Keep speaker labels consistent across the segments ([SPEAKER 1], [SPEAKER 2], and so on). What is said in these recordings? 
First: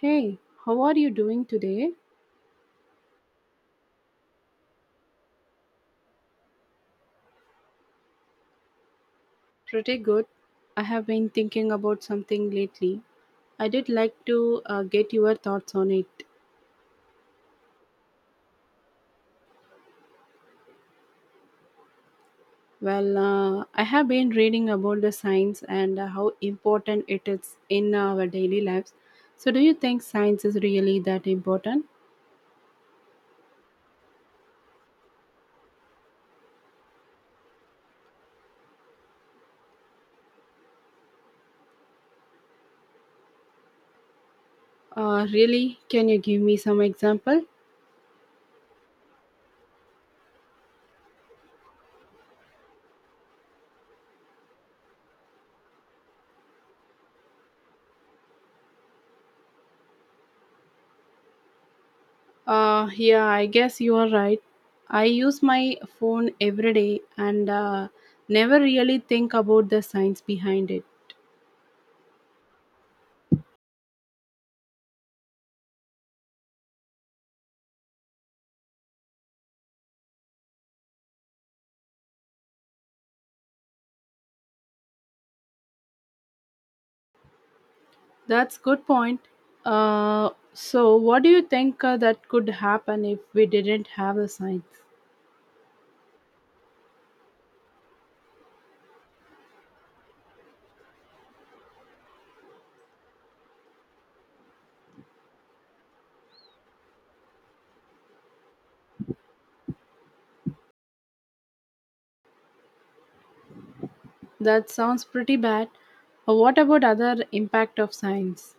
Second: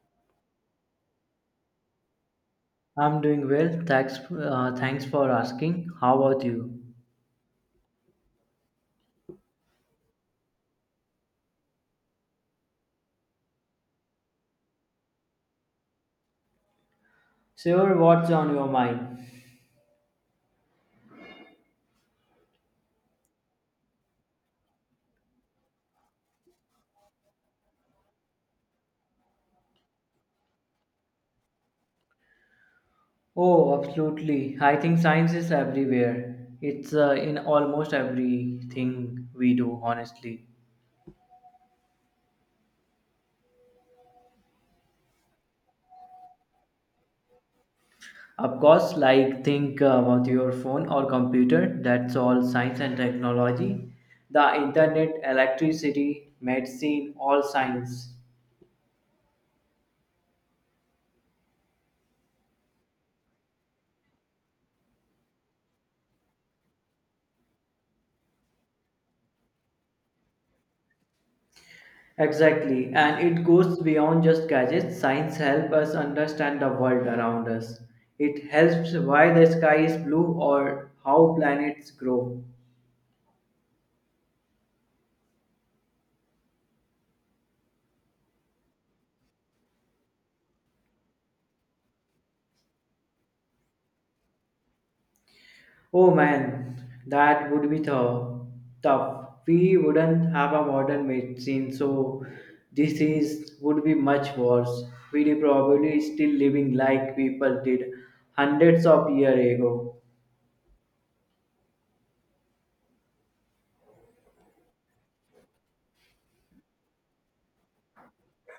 [SPEAKER 1] Hey, how are you doing today?
[SPEAKER 2] I'm doing well. Thanks, thanks for asking. How about you?
[SPEAKER 1] Pretty good. I have been thinking about something lately. I did like to get your thoughts on it.
[SPEAKER 2] Sure, what's on your mind?
[SPEAKER 1] I have been reading about the science and how important it is in our daily lives. So, do you think science is really that important?
[SPEAKER 2] Oh, absolutely. I think science is everywhere. It's in almost everything we do, honestly.
[SPEAKER 1] Really? Can you give me some example?
[SPEAKER 2] Of course, like think about your phone or computer. That's all science and technology. The internet, electricity, medicine, all science.
[SPEAKER 1] Yeah, I guess you are right. I use my phone every day and never really think about the science behind it.
[SPEAKER 2] Exactly, and it goes beyond just gadgets. Science helps us understand the world around us. It helps why the sky is blue or how planets grow.
[SPEAKER 1] That's good point. What do you think that could happen if we didn't have the science?
[SPEAKER 2] Oh man, that would be tough. Tough. We wouldn't have a modern medicine, so disease would be much worse. We'd probably still living like people did hundreds of years ago.
[SPEAKER 1] That sounds pretty bad. What about other impact of science?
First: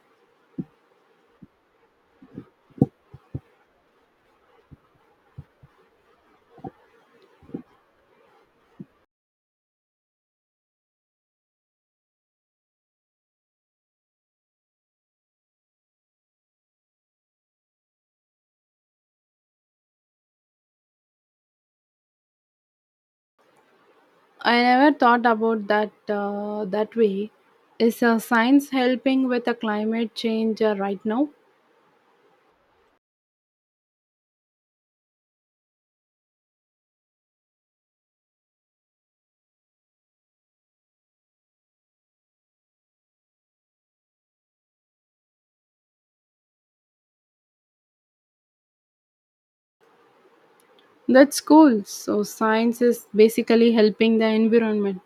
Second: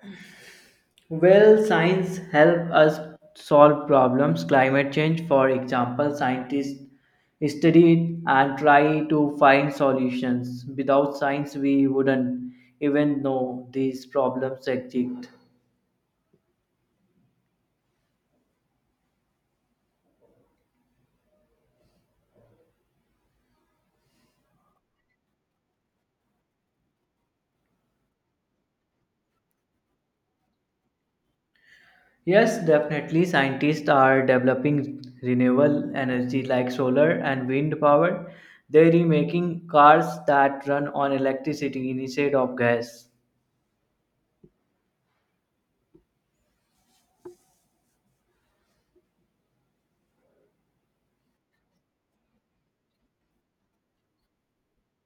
[SPEAKER 2] Well, science help us solve problems. Climate change, for example, scientists study it and try to find solutions. Without science, we wouldn't even know these problems exist.
[SPEAKER 1] I never thought about that that way. Is science helping with the climate change right now?
[SPEAKER 2] Yes, definitely, scientists are developing renewable energy like solar and wind power. They're making cars that run on electricity instead of gas.
[SPEAKER 1] That's cool. So science is basically helping the environment.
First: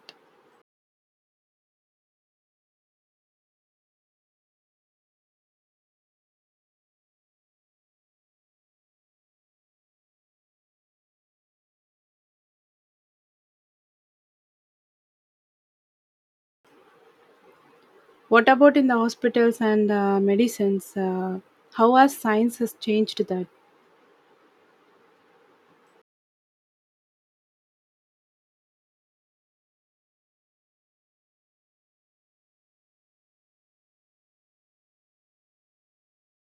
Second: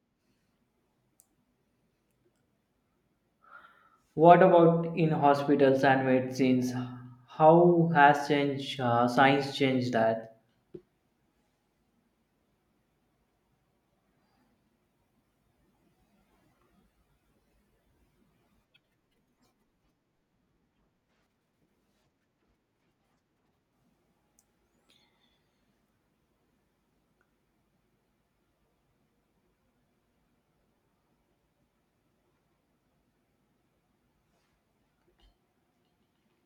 [SPEAKER 2] What about in hospitals and medicines? How has change, science changed that?
[SPEAKER 1] What about in the hospitals and medicines? How has science has changed that?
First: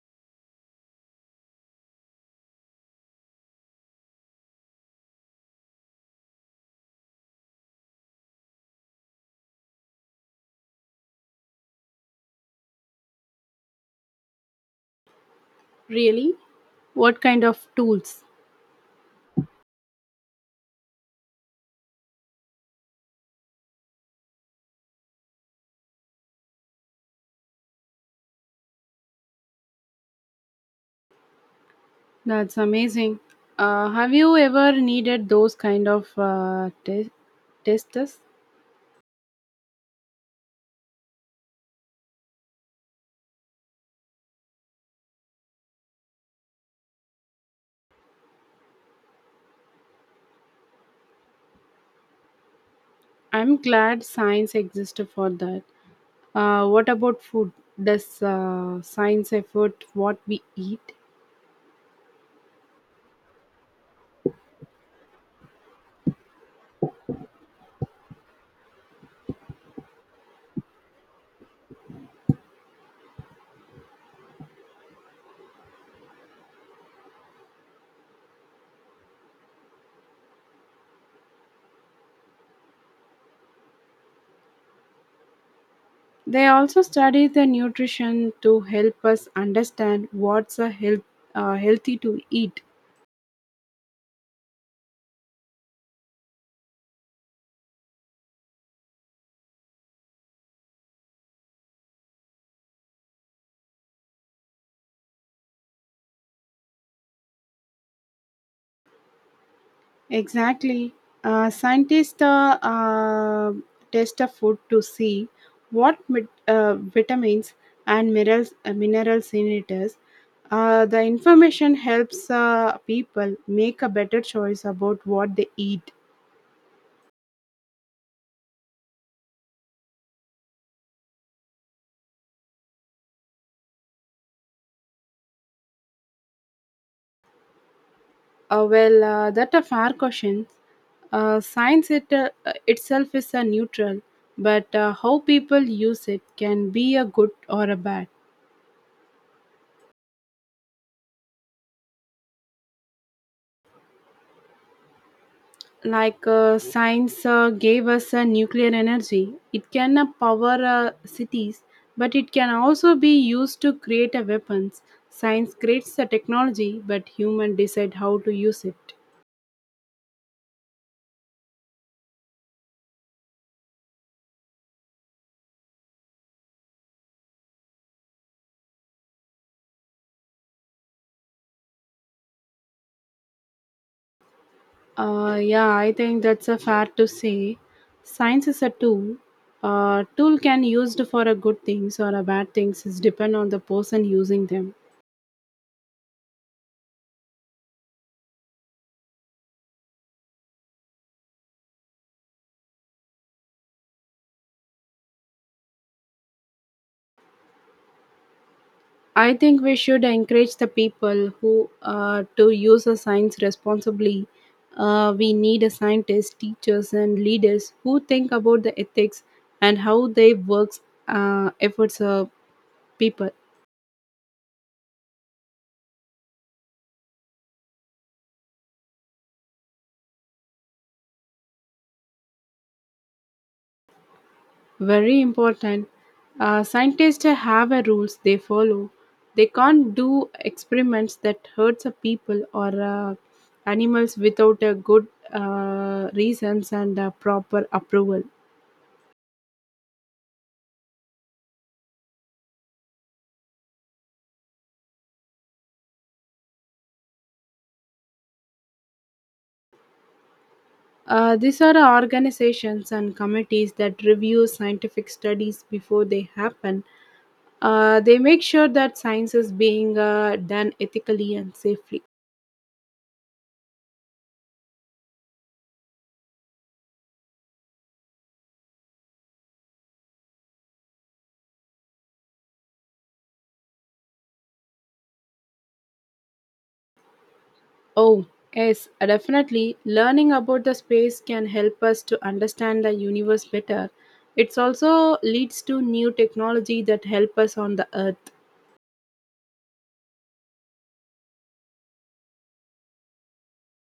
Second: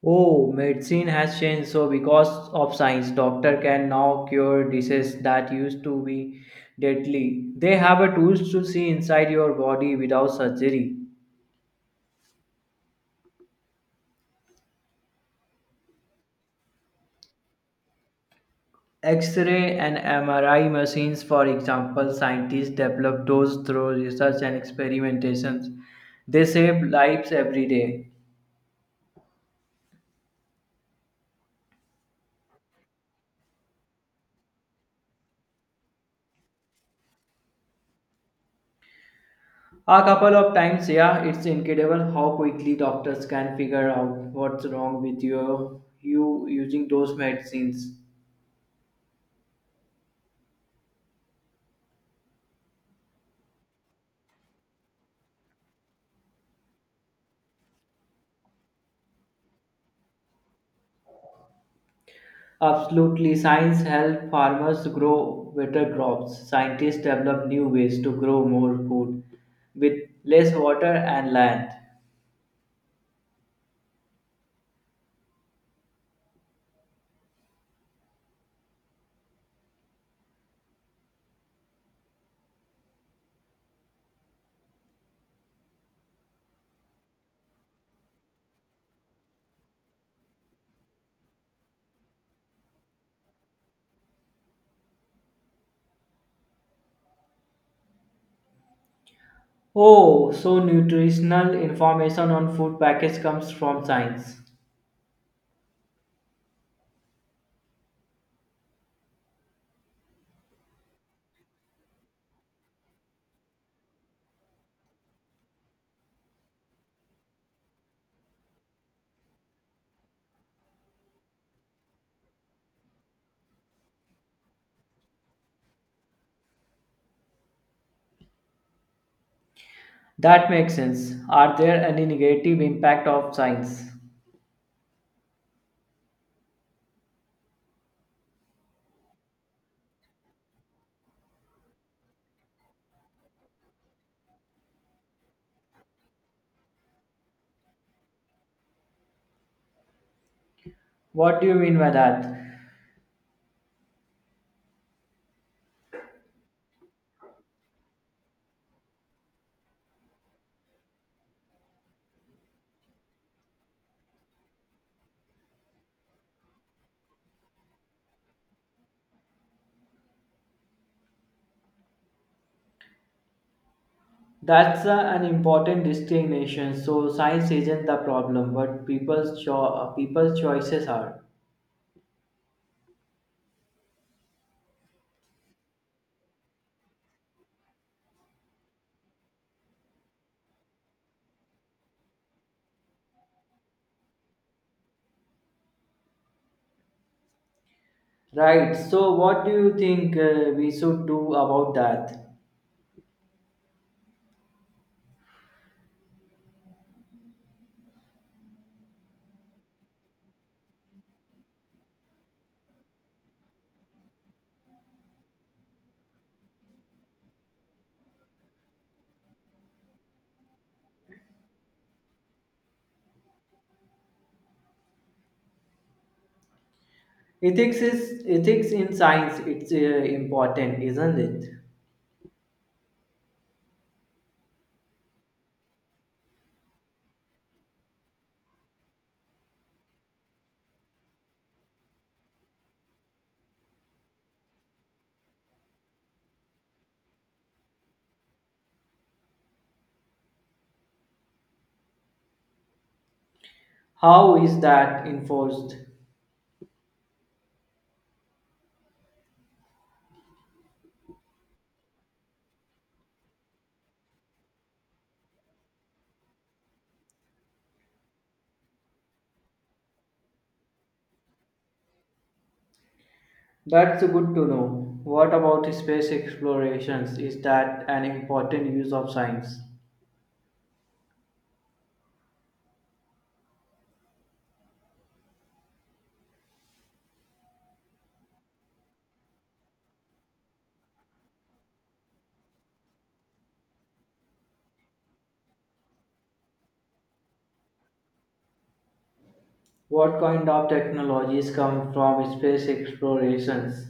[SPEAKER 2] Oh, medicine has changed. So because of science, doctor can now cure diseases that used to be deadly. They have a tools to see inside your body without surgery.
[SPEAKER 1] Really? What kind of tools?
[SPEAKER 2] X-ray and MRI machines, for example, scientists develop those through research and experimentations. They save lives every day.
[SPEAKER 1] That's amazing. Have you ever needed those kind of testers?
[SPEAKER 2] A couple of times, yeah, it's incredible how quickly doctors can figure out what's wrong with you using those medicines.
[SPEAKER 1] I'm glad science exists for that. What about food? Does science effort what we eat?
[SPEAKER 2] Absolutely, science helps farmers grow better crops. Scientists develop new ways to grow more food with less water and land.
[SPEAKER 1] They also study the nutrition to help us understand what's a health, healthy to eat.
[SPEAKER 2] Oh, so nutritional information on food package comes from science.
[SPEAKER 1] Exactly. Scientists test a food to see what vitamins and minerals, minerals in it is. The information helps people make a better choice about what they eat.
[SPEAKER 2] That makes sense. Are there any negative impact of science?
[SPEAKER 1] That a fair question. Science, itself is a neutral, but how people use it can be a good or a bad.
[SPEAKER 2] What do you mean by that?
[SPEAKER 1] Like science gave us nuclear energy. It can power cities, but it can also be used to create weapons. Science creates the technology, but human decide how to use it.
[SPEAKER 2] That's an important distinction. So science isn't the problem, but people's choices are.
[SPEAKER 1] Yeah, I think that's a fair to say. Science is a tool. Tool can used for a good things or a bad things is depend on the person using them.
[SPEAKER 2] Right. So what do you think we should do about that?
[SPEAKER 1] I think we should encourage the people who to use the science responsibly. We need a scientist, teachers, and leaders who think about the ethics and how they works efforts of people.
[SPEAKER 2] Ethics is ethics in science. It's important, isn't it?
[SPEAKER 1] Very important. Scientists have a rules they follow. They can't do experiments that hurts the people or animals without a good reasons and proper approval.
[SPEAKER 2] How is that enforced?
[SPEAKER 1] These are the organizations and committees that review scientific studies before they happen. They make sure that science is being done ethically and safely.
[SPEAKER 2] That's good to know. What about space explorations? Is that an important use of science?
[SPEAKER 1] Oh, yes, definitely. Learning about the space can help us to understand the universe better. It also leads to new technology that help us on the earth.
[SPEAKER 2] What kind of technologies come from space explorations?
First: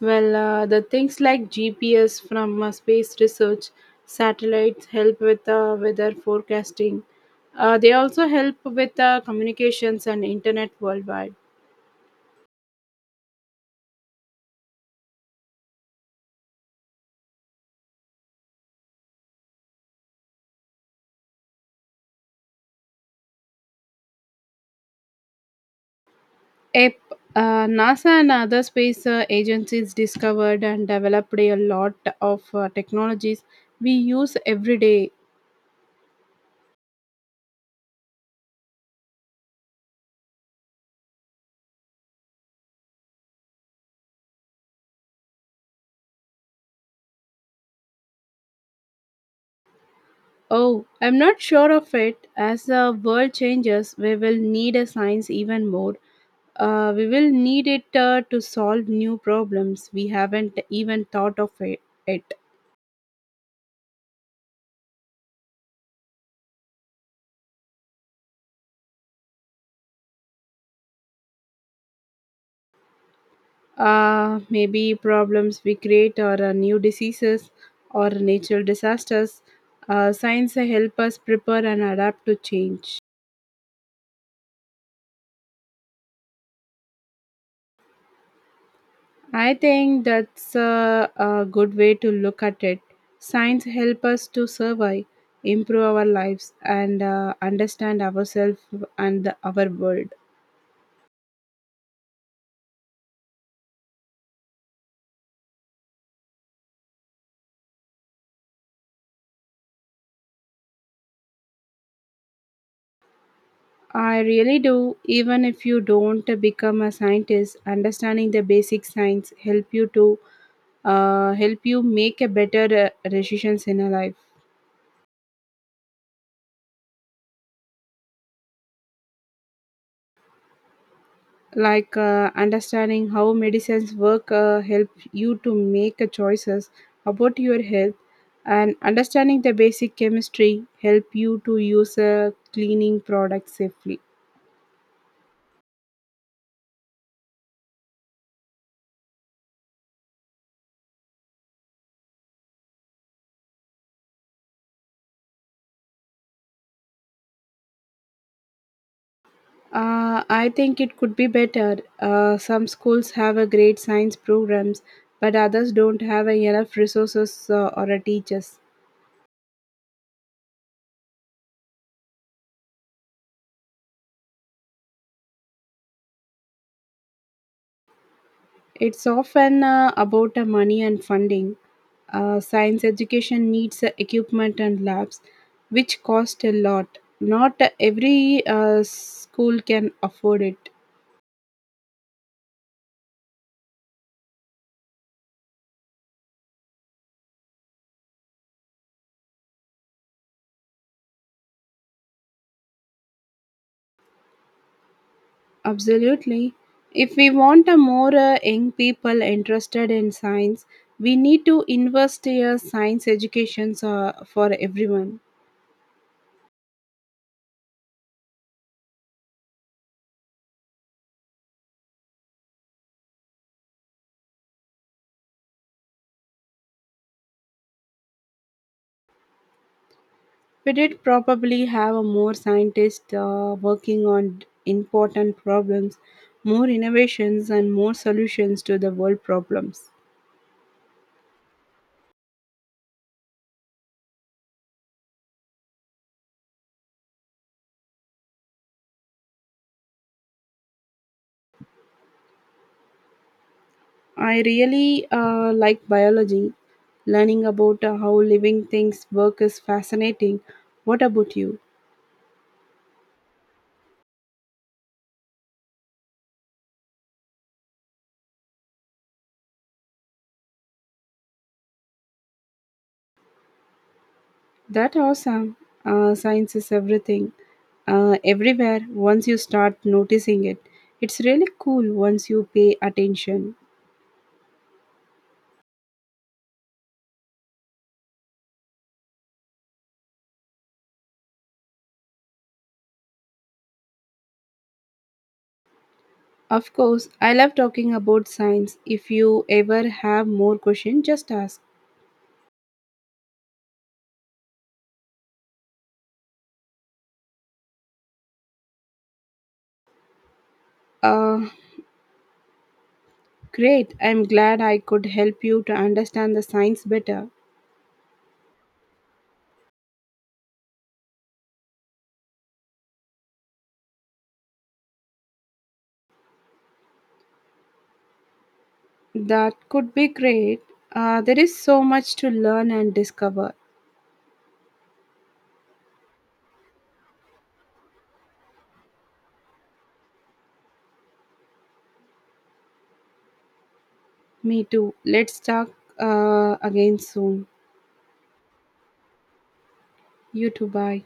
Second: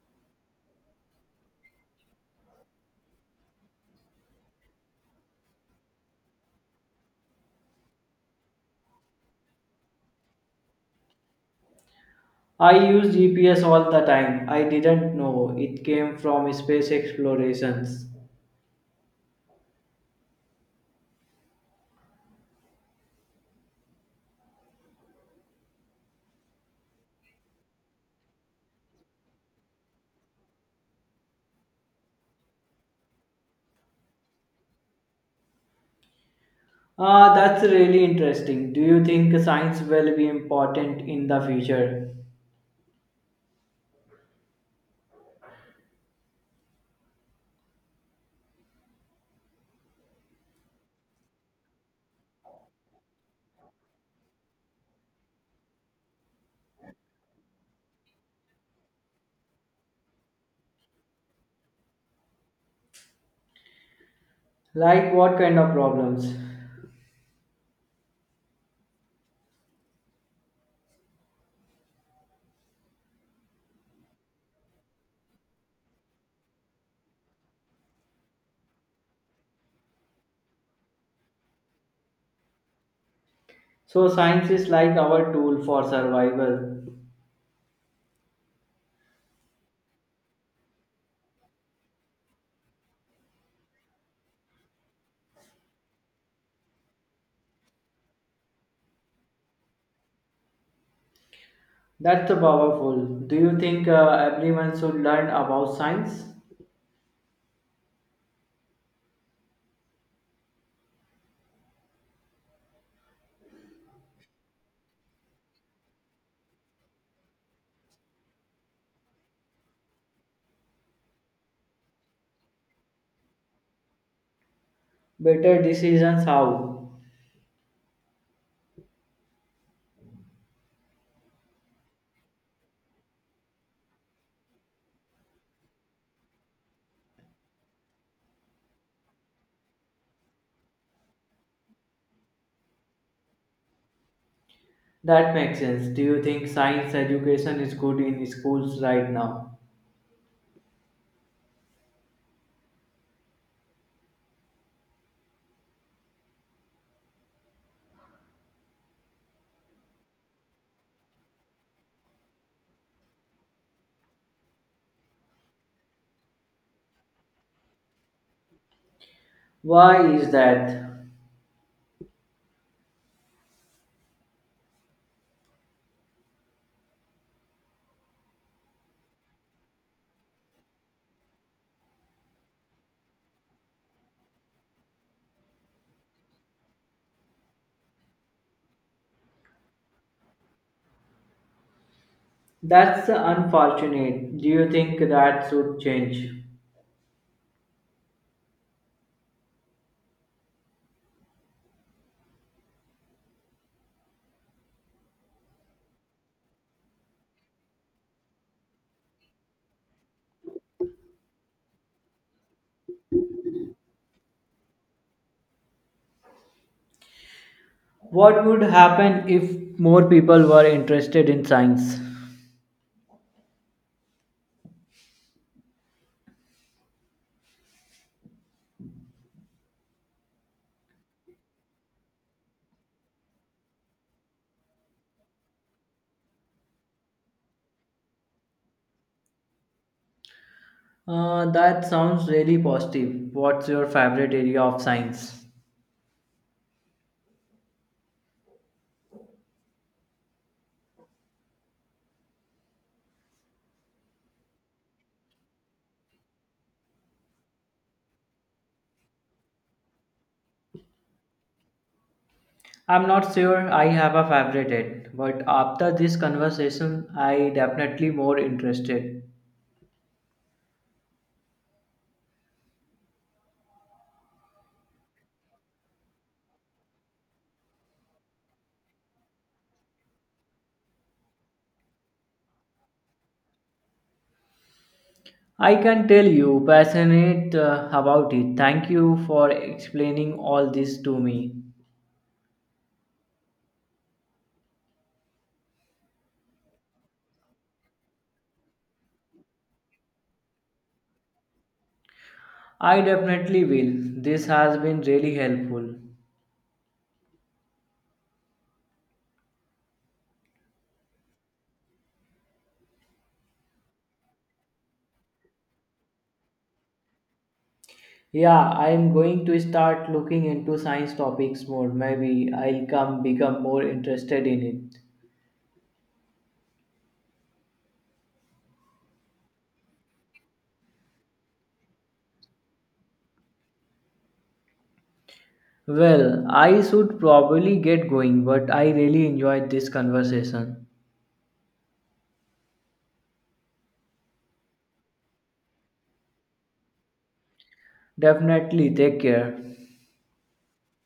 [SPEAKER 1] The things like GPS from space research, satellites help with weather forecasting. They also help with communications and internet worldwide.
[SPEAKER 2] I use GPS all the time. I didn't know it came from space explorations.
[SPEAKER 1] Yep, NASA and other space agencies discovered and developed a lot of technologies we use every day.
[SPEAKER 2] Ah, that's really interesting. Do you think science will be important in the future?
[SPEAKER 1] Oh, I'm not sure of it. As the world changes, we will need a science even more. We will need it to solve new problems we haven't even thought of it.
[SPEAKER 2] Like what kind of problems?
[SPEAKER 1] Maybe problems we create or new diseases or natural disasters. Science help us prepare and adapt to change.
[SPEAKER 2] So science is like our tool for survival.
[SPEAKER 1] I think that's a good way to look at it. Science help us to survive, improve our lives, and understand ourselves and our world.
[SPEAKER 2] That's powerful. Do you think everyone should learn about science?
[SPEAKER 1] I really do. Even if you don't become a scientist, understanding the basic science help you to help you make a better decisions in your life.
[SPEAKER 2] Better decisions how?
[SPEAKER 1] Like understanding how medicines work help you to make choices about your health, and understanding the basic chemistry help you to use cleaning products safely.
[SPEAKER 2] That makes sense. Do you think science education is good in schools right now?
[SPEAKER 1] I think it could be better. Some schools have a great science programs, but others don't have enough resources or teachers.
[SPEAKER 2] Why is that?
[SPEAKER 1] It's often about money and funding. Science education needs equipment and labs, which cost a lot. Not every school can afford it.
[SPEAKER 2] That's unfortunate. Do you think that should change?
[SPEAKER 1] Absolutely. If we want a more young people interested in science, we need to invest in a science education for everyone.
[SPEAKER 2] What would happen if more people were interested in science?
[SPEAKER 1] We did probably have a more scientists working on important problems, more innovations, and more solutions to the world problems.
[SPEAKER 2] That sounds really positive. What's your favorite area of science?
[SPEAKER 1] I really like biology. Learning about how living things work is fascinating. What about you?
[SPEAKER 2] I'm not sure I have a favorite yet, but after this conversation, I definitely more interested.
[SPEAKER 1] That awesome. Science is everything, everywhere. Once you start noticing it, it's really cool once you pay attention.
[SPEAKER 2] I can tell you passionate about it. Thank you for explaining all this to me.
[SPEAKER 1] Of course, I love talking about science. If you ever have more questions, just ask.
[SPEAKER 2] I definitely will. This has been really helpful.
[SPEAKER 1] Uh, Great. I'm glad I could help you to understand the science better.
[SPEAKER 2] Yeah, I'm going to start looking into science topics more. Maybe I'll come become more interested in it.
[SPEAKER 1] That could be great. There is so much to learn and discover.
[SPEAKER 2] Well, I should probably get going, but I really enjoyed this conversation.
[SPEAKER 1] Me too. Let's talk again soon.
[SPEAKER 2] Definitely take care.
[SPEAKER 1] You too. Bye.